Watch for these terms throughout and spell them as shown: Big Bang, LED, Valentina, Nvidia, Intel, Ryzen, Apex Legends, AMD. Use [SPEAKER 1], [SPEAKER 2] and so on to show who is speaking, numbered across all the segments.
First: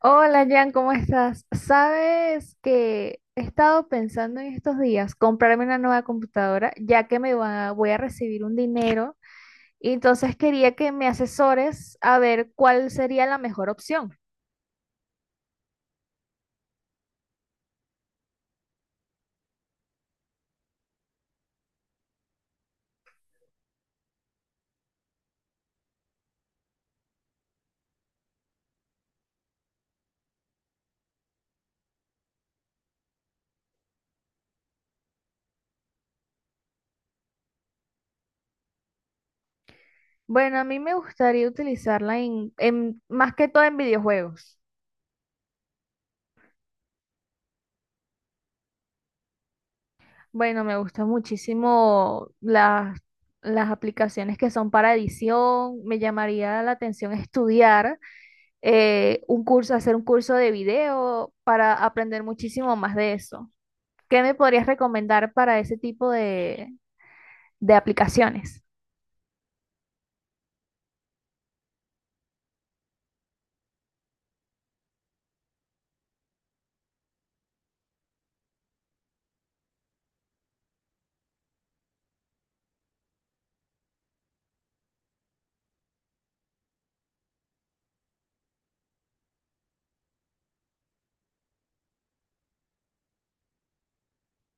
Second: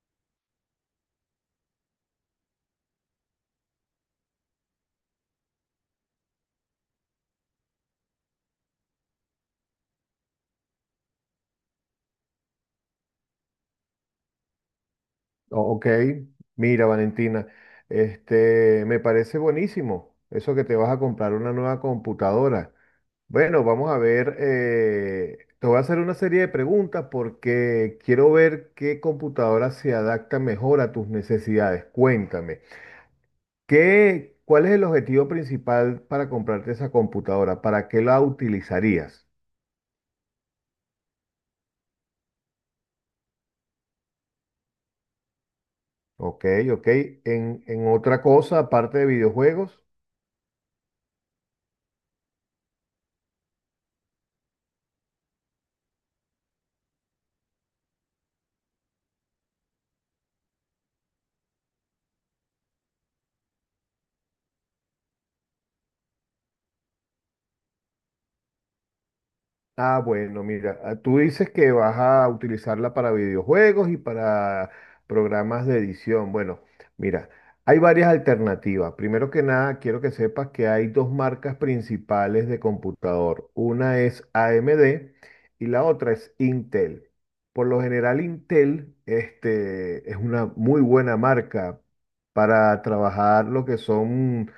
[SPEAKER 1] Hola Jan, ¿cómo estás? Sabes que he estado pensando en estos días comprarme una nueva computadora, ya que voy a recibir un dinero, y entonces quería que me asesores a ver cuál sería la mejor opción.
[SPEAKER 2] Ok, mira, Valentina. Me parece buenísimo eso que te vas a comprar una nueva computadora. Bueno, vamos a ver. Te voy a hacer una serie de preguntas porque quiero ver qué computadora se adapta mejor a tus necesidades. Cuéntame, ¿cuál es el objetivo principal para comprarte esa computadora? ¿Para qué la utilizarías?
[SPEAKER 1] Bueno, a mí me gustaría utilizarla más que todo en videojuegos.
[SPEAKER 2] Ok, ok. En otra cosa, aparte de videojuegos.
[SPEAKER 1] Bueno, me gustan muchísimo las aplicaciones que son para edición, me llamaría la atención estudiar un curso, hacer un curso de video para aprender muchísimo más de eso. ¿Qué me podrías recomendar para ese tipo de aplicaciones?
[SPEAKER 2] Ah, bueno, mira. Ah, tú dices que vas a utilizarla para videojuegos y para programas de edición. Bueno, mira, hay varias alternativas. Primero que nada, quiero que sepas que hay dos marcas principales de computador. Una es AMD y la otra es Intel. Por lo general, Intel, es una muy buena marca para trabajar lo que son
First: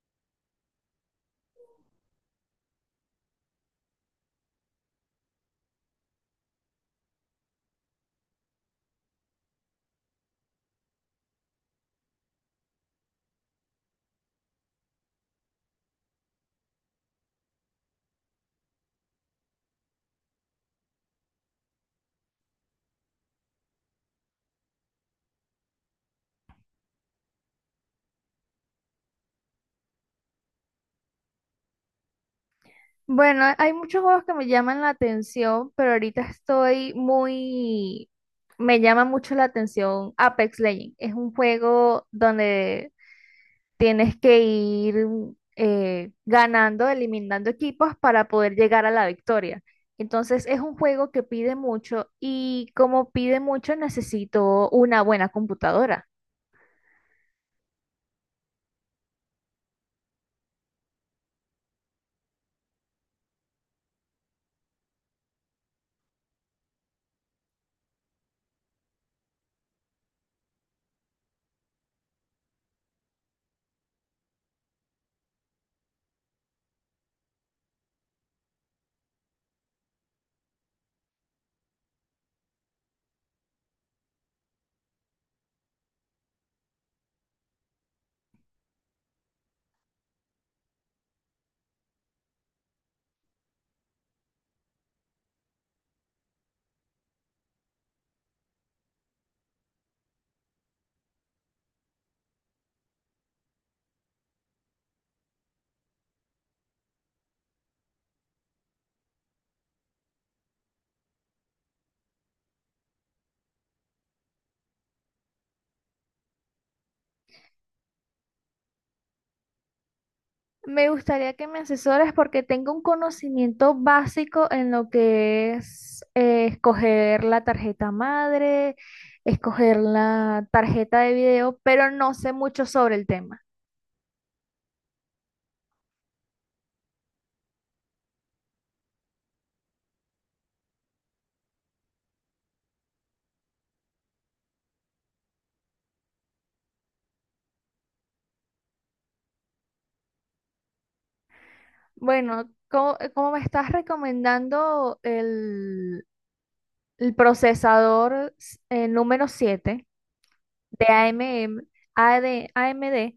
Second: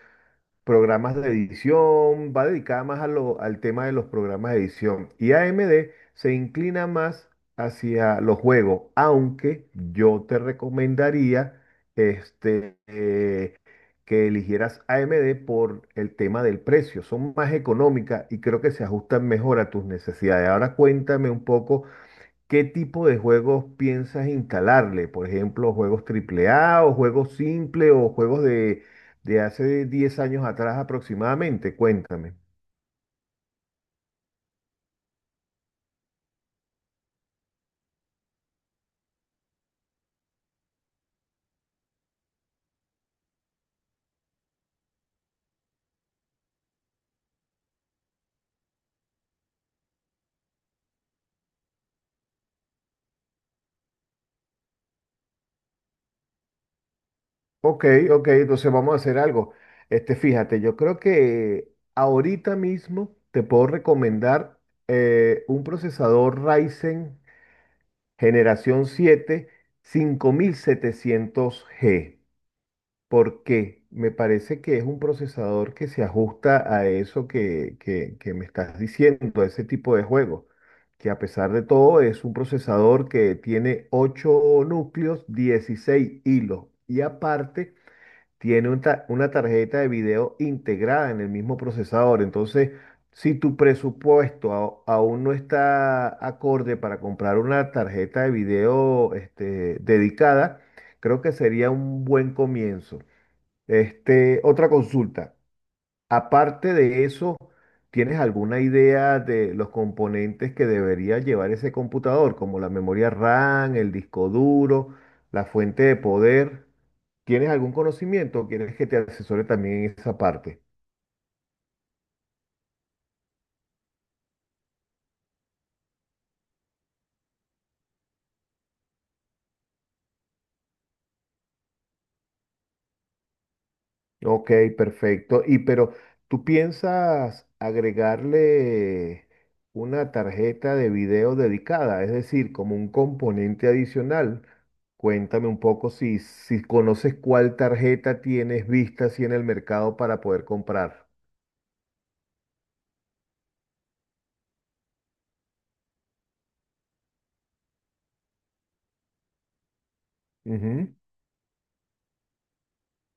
[SPEAKER 2] programas de edición, va dedicada más al tema de los programas de edición. Y AMD se inclina más hacia los juegos, aunque yo te recomendaría, este, eh, que eligieras AMD por el tema del precio. Son más económicas y creo que se ajustan mejor a tus necesidades. Ahora cuéntame un poco. ¿Qué tipo de juegos piensas instalarle? Por ejemplo, juegos AAA o juegos simples o juegos de hace 10 años atrás aproximadamente. Cuéntame.
[SPEAKER 1] Bueno, hay muchos juegos que me llaman la atención, pero ahorita estoy muy... Me llama mucho la atención Apex Legends. Es un juego donde tienes que ir ganando, eliminando equipos para poder llegar a la victoria. Entonces es un juego que pide mucho y como pide mucho necesito una buena computadora.
[SPEAKER 2] Ok, ok, entonces vamos a hacer algo. Fíjate, yo creo que ahorita mismo te puedo recomendar, un procesador Ryzen generación 7, 5700 g, porque me parece que es un procesador que se ajusta a eso que me estás diciendo, a ese tipo de juego, que a pesar de todo es un procesador que tiene 8 núcleos, 16 hilos, y aparte tiene una tarjeta de video integrada en el mismo procesador. Entonces, si tu presupuesto aún no está acorde para comprar una tarjeta de video dedicada, creo que sería un buen comienzo. Otra consulta. Aparte de eso, ¿tienes alguna idea de los componentes que debería llevar ese computador, como la memoria RAM, el disco duro, la fuente de poder? ¿Tienes algún conocimiento o quieres que te asesore también en esa parte?
[SPEAKER 1] Me gustaría que me asesores porque tengo un conocimiento básico en lo que es escoger la tarjeta madre, escoger la tarjeta de video, pero no sé mucho sobre el tema.
[SPEAKER 2] Ok, perfecto. Y pero, ¿tú piensas agregarle una tarjeta de video dedicada? Es decir, como un componente adicional. Cuéntame un poco si conoces cuál tarjeta tienes vista así en el mercado para poder comprar.
[SPEAKER 1] Como me estás recomendando el procesador número 7. De
[SPEAKER 2] Ujú.
[SPEAKER 1] AMM, AD AMD,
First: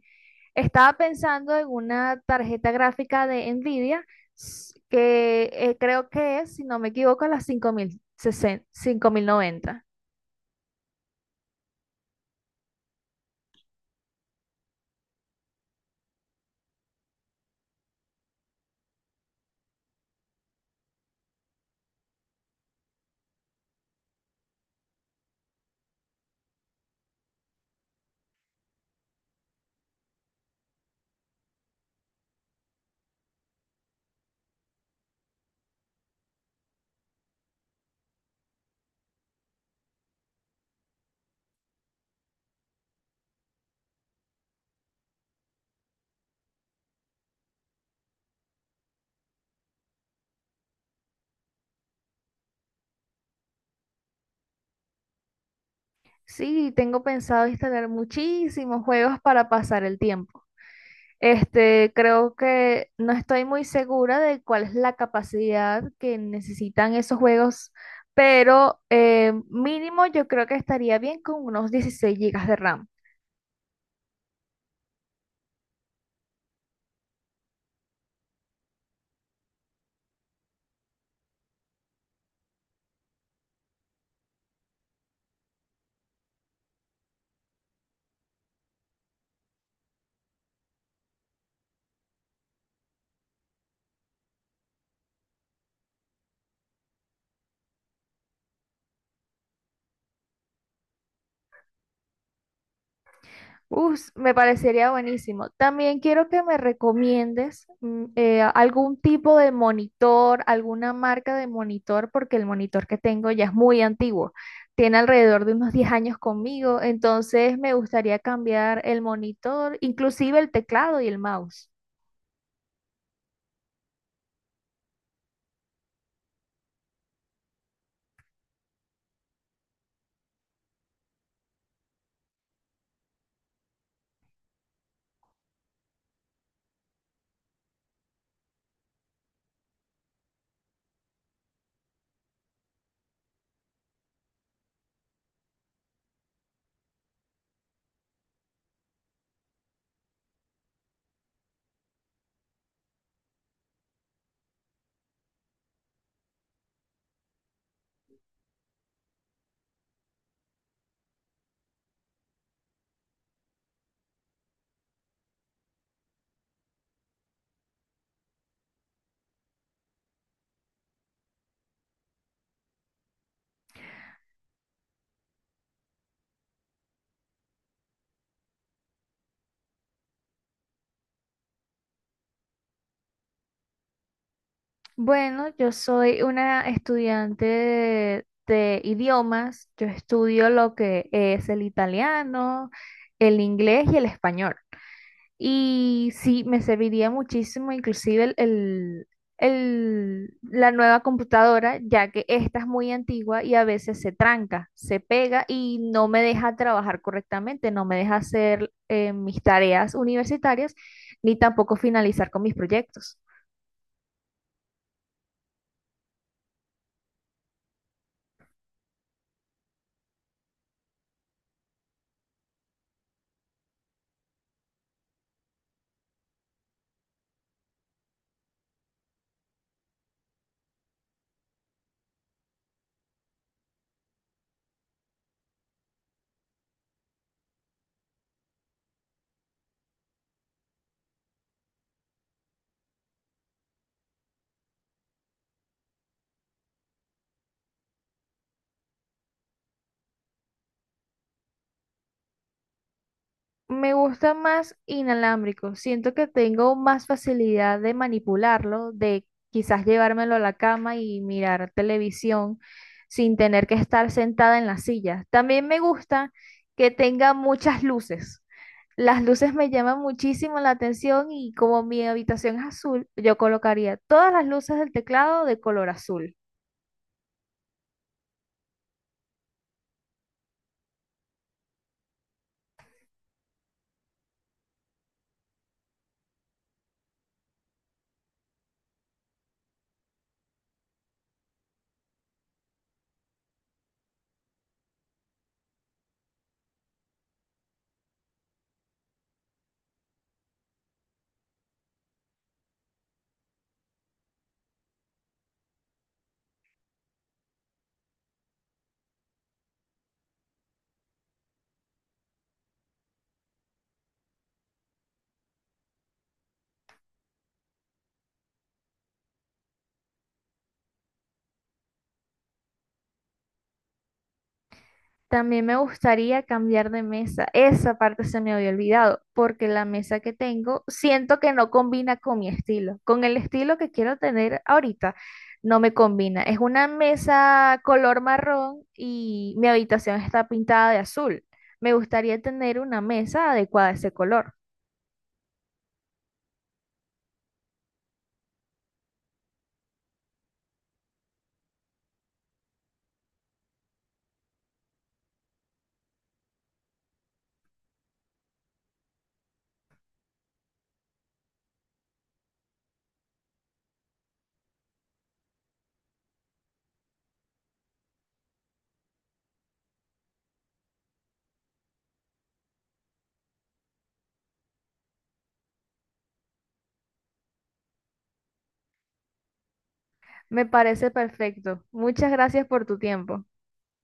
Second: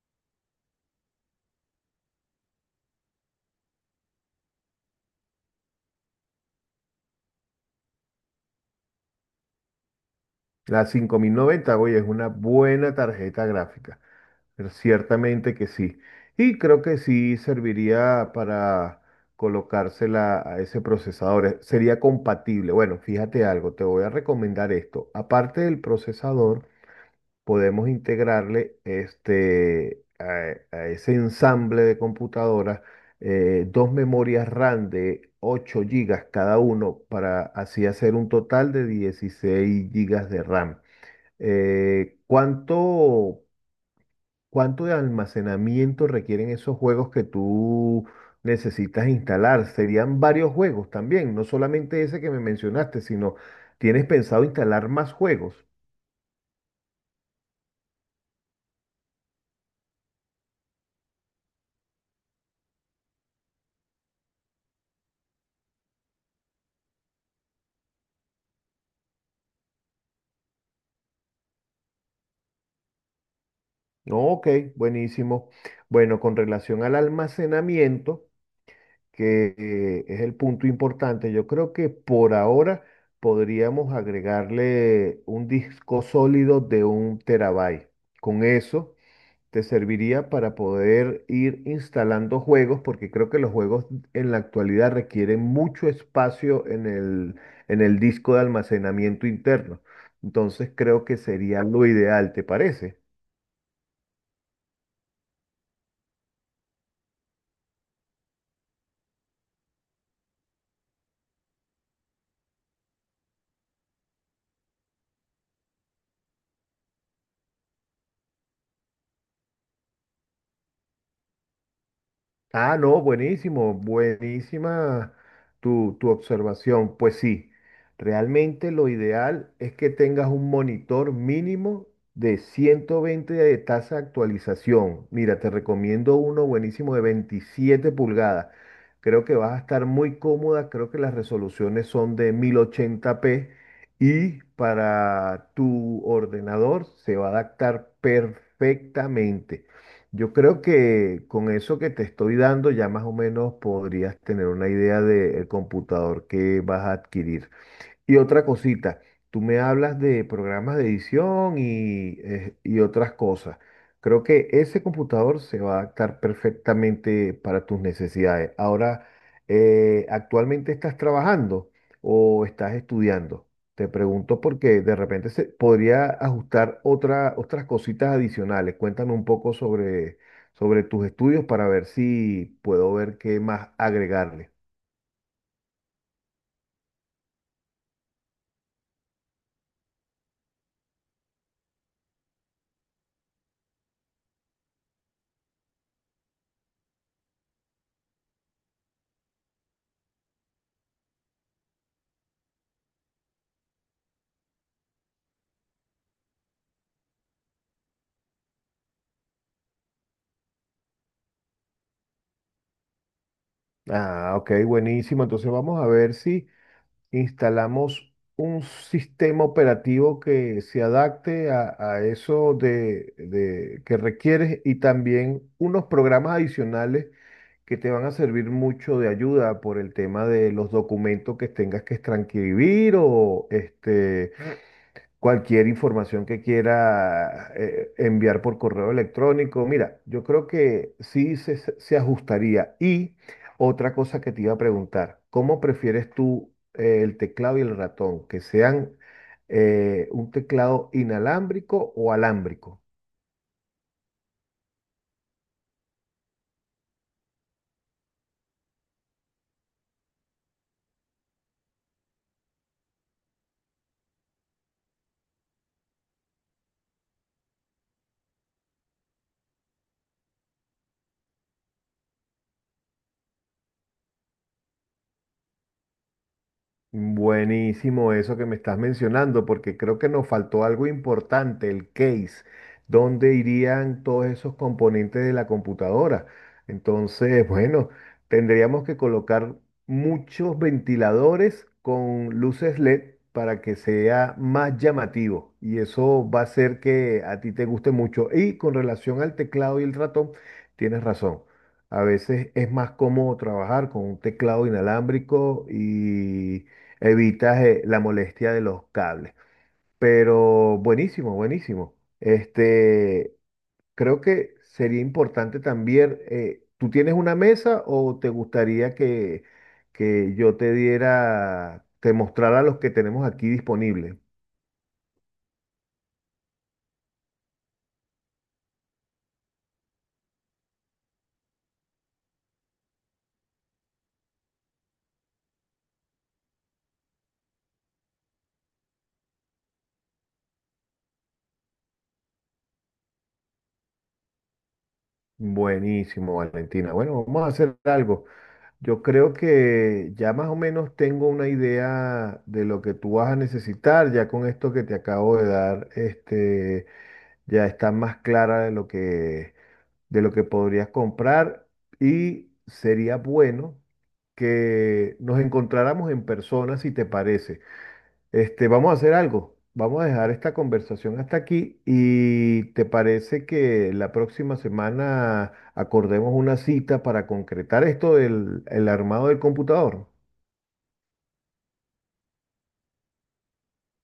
[SPEAKER 1] estaba pensando en una tarjeta gráfica de Nvidia s- que creo que es, si no me equivoco, la 5060, 5090.
[SPEAKER 2] La 5090, oye, es una buena tarjeta gráfica. Pero ciertamente que sí. Y creo que sí serviría para colocársela a ese procesador. Sería compatible. Bueno, fíjate algo, te voy a recomendar esto. Aparte del procesador, podemos integrarle a ese ensamble de computadoras, dos memorias RAM de 8 gigas cada uno para así hacer un total de 16 gigas de RAM. ¿Cuánto? ¿Cuánto de almacenamiento requieren esos juegos que tú necesitas instalar? Serían varios juegos también, no solamente ese que me mencionaste, sino tienes pensado instalar más juegos.
[SPEAKER 1] Sí, tengo pensado instalar muchísimos juegos para pasar el tiempo. Este, creo que no estoy muy segura de cuál es la capacidad que necesitan esos juegos, pero mínimo yo creo que estaría bien con unos 16 gigas de RAM.
[SPEAKER 2] No, ok, buenísimo. Bueno, con relación al almacenamiento, que, es el punto importante, yo creo que por ahora podríamos agregarle un disco sólido de un terabyte. Con eso te serviría para poder ir instalando juegos, porque creo que los juegos en la actualidad requieren mucho espacio en el disco de almacenamiento interno. Entonces creo que sería lo ideal, ¿te parece?
[SPEAKER 1] Uf, me parecería buenísimo. También quiero que me recomiendes algún tipo de monitor, alguna marca de monitor, porque el monitor que tengo ya es muy antiguo. Tiene alrededor de unos 10 años conmigo, entonces me gustaría cambiar el monitor, inclusive el teclado y el mouse.
[SPEAKER 2] Ah, no, buenísimo, buenísima tu observación. Pues sí, realmente lo ideal es que tengas un monitor mínimo de 120 de tasa de actualización. Mira, te recomiendo uno buenísimo de 27 pulgadas. Creo que vas a estar muy cómoda, creo que las resoluciones son de 1080p y para tu ordenador se va a adaptar perfectamente. Yo creo que con eso que te estoy dando ya más o menos podrías tener una idea del computador que vas a adquirir. Y otra cosita, tú me hablas de programas de edición y otras cosas. Creo que ese computador se va a adaptar perfectamente para tus necesidades. Ahora, ¿actualmente estás trabajando o estás estudiando? Te pregunto porque de repente se podría ajustar otra, otras cositas adicionales. Cuéntame un poco sobre tus estudios para ver si puedo ver qué más agregarle.
[SPEAKER 1] Bueno, yo soy una estudiante de idiomas. Yo estudio lo que es el italiano, el inglés y el español. Y sí, me serviría muchísimo inclusive la nueva computadora, ya que esta es muy antigua y a veces se tranca, se pega y no me deja trabajar correctamente, no me deja hacer mis tareas universitarias ni tampoco finalizar con mis proyectos.
[SPEAKER 2] Ah, ok, buenísimo. Entonces vamos a ver si instalamos un sistema operativo que se adapte a eso que requieres y también unos programas adicionales que te van a servir mucho de ayuda por el tema de los documentos que tengas que transcribir o cualquier información que quiera enviar por correo electrónico. Mira, yo creo que sí se ajustaría. Y otra cosa que te iba a preguntar, ¿cómo prefieres tú, el teclado y el ratón? ¿Que sean, un teclado inalámbrico o alámbrico?
[SPEAKER 1] Me gusta más inalámbrico. Siento que tengo más facilidad de manipularlo, de quizás llevármelo a la cama y mirar televisión sin tener que estar sentada en la silla. También me gusta que tenga muchas luces. Las luces me llaman muchísimo la atención y como mi habitación es azul, yo colocaría todas las luces del teclado de color azul.
[SPEAKER 2] Buenísimo eso que me estás mencionando, porque creo que nos faltó algo importante, el case, dónde irían todos esos componentes de la computadora. Entonces, bueno, tendríamos que colocar muchos ventiladores con luces LED para que sea más llamativo y eso va a hacer que a ti te guste mucho. Y con relación al teclado y el ratón, tienes razón. A veces es más cómodo trabajar con un teclado inalámbrico y evitas la molestia de los cables. Pero buenísimo, buenísimo. Creo que sería importante también. ¿Tú tienes una mesa o te gustaría que yo te diera, te mostrara los que tenemos aquí disponibles?
[SPEAKER 1] También me gustaría cambiar de mesa. Esa parte se me había olvidado, porque la mesa que tengo siento que no combina con mi estilo. Con el estilo que quiero tener ahorita, no me combina. Es una mesa color marrón y mi habitación está pintada de azul. Me gustaría tener una mesa adecuada a ese color.
[SPEAKER 2] Buenísimo, Valentina. Bueno, vamos a hacer algo. Yo creo que ya más o menos tengo una idea de lo que tú vas a necesitar, ya con esto que te acabo de dar, ya está más clara de lo que podrías comprar y sería bueno que nos encontráramos en persona, si te parece. Vamos a hacer algo. Vamos a dejar esta conversación hasta aquí y te parece que la próxima semana acordemos una cita para concretar esto del el armado del computador.
[SPEAKER 1] Me parece perfecto. Muchas gracias por tu tiempo.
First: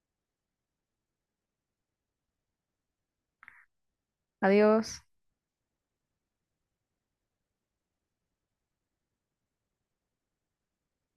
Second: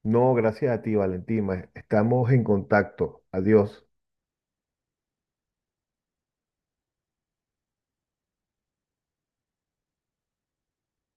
[SPEAKER 2] No, gracias a ti, Valentina. Estamos en contacto. Adiós.
[SPEAKER 1] Adiós.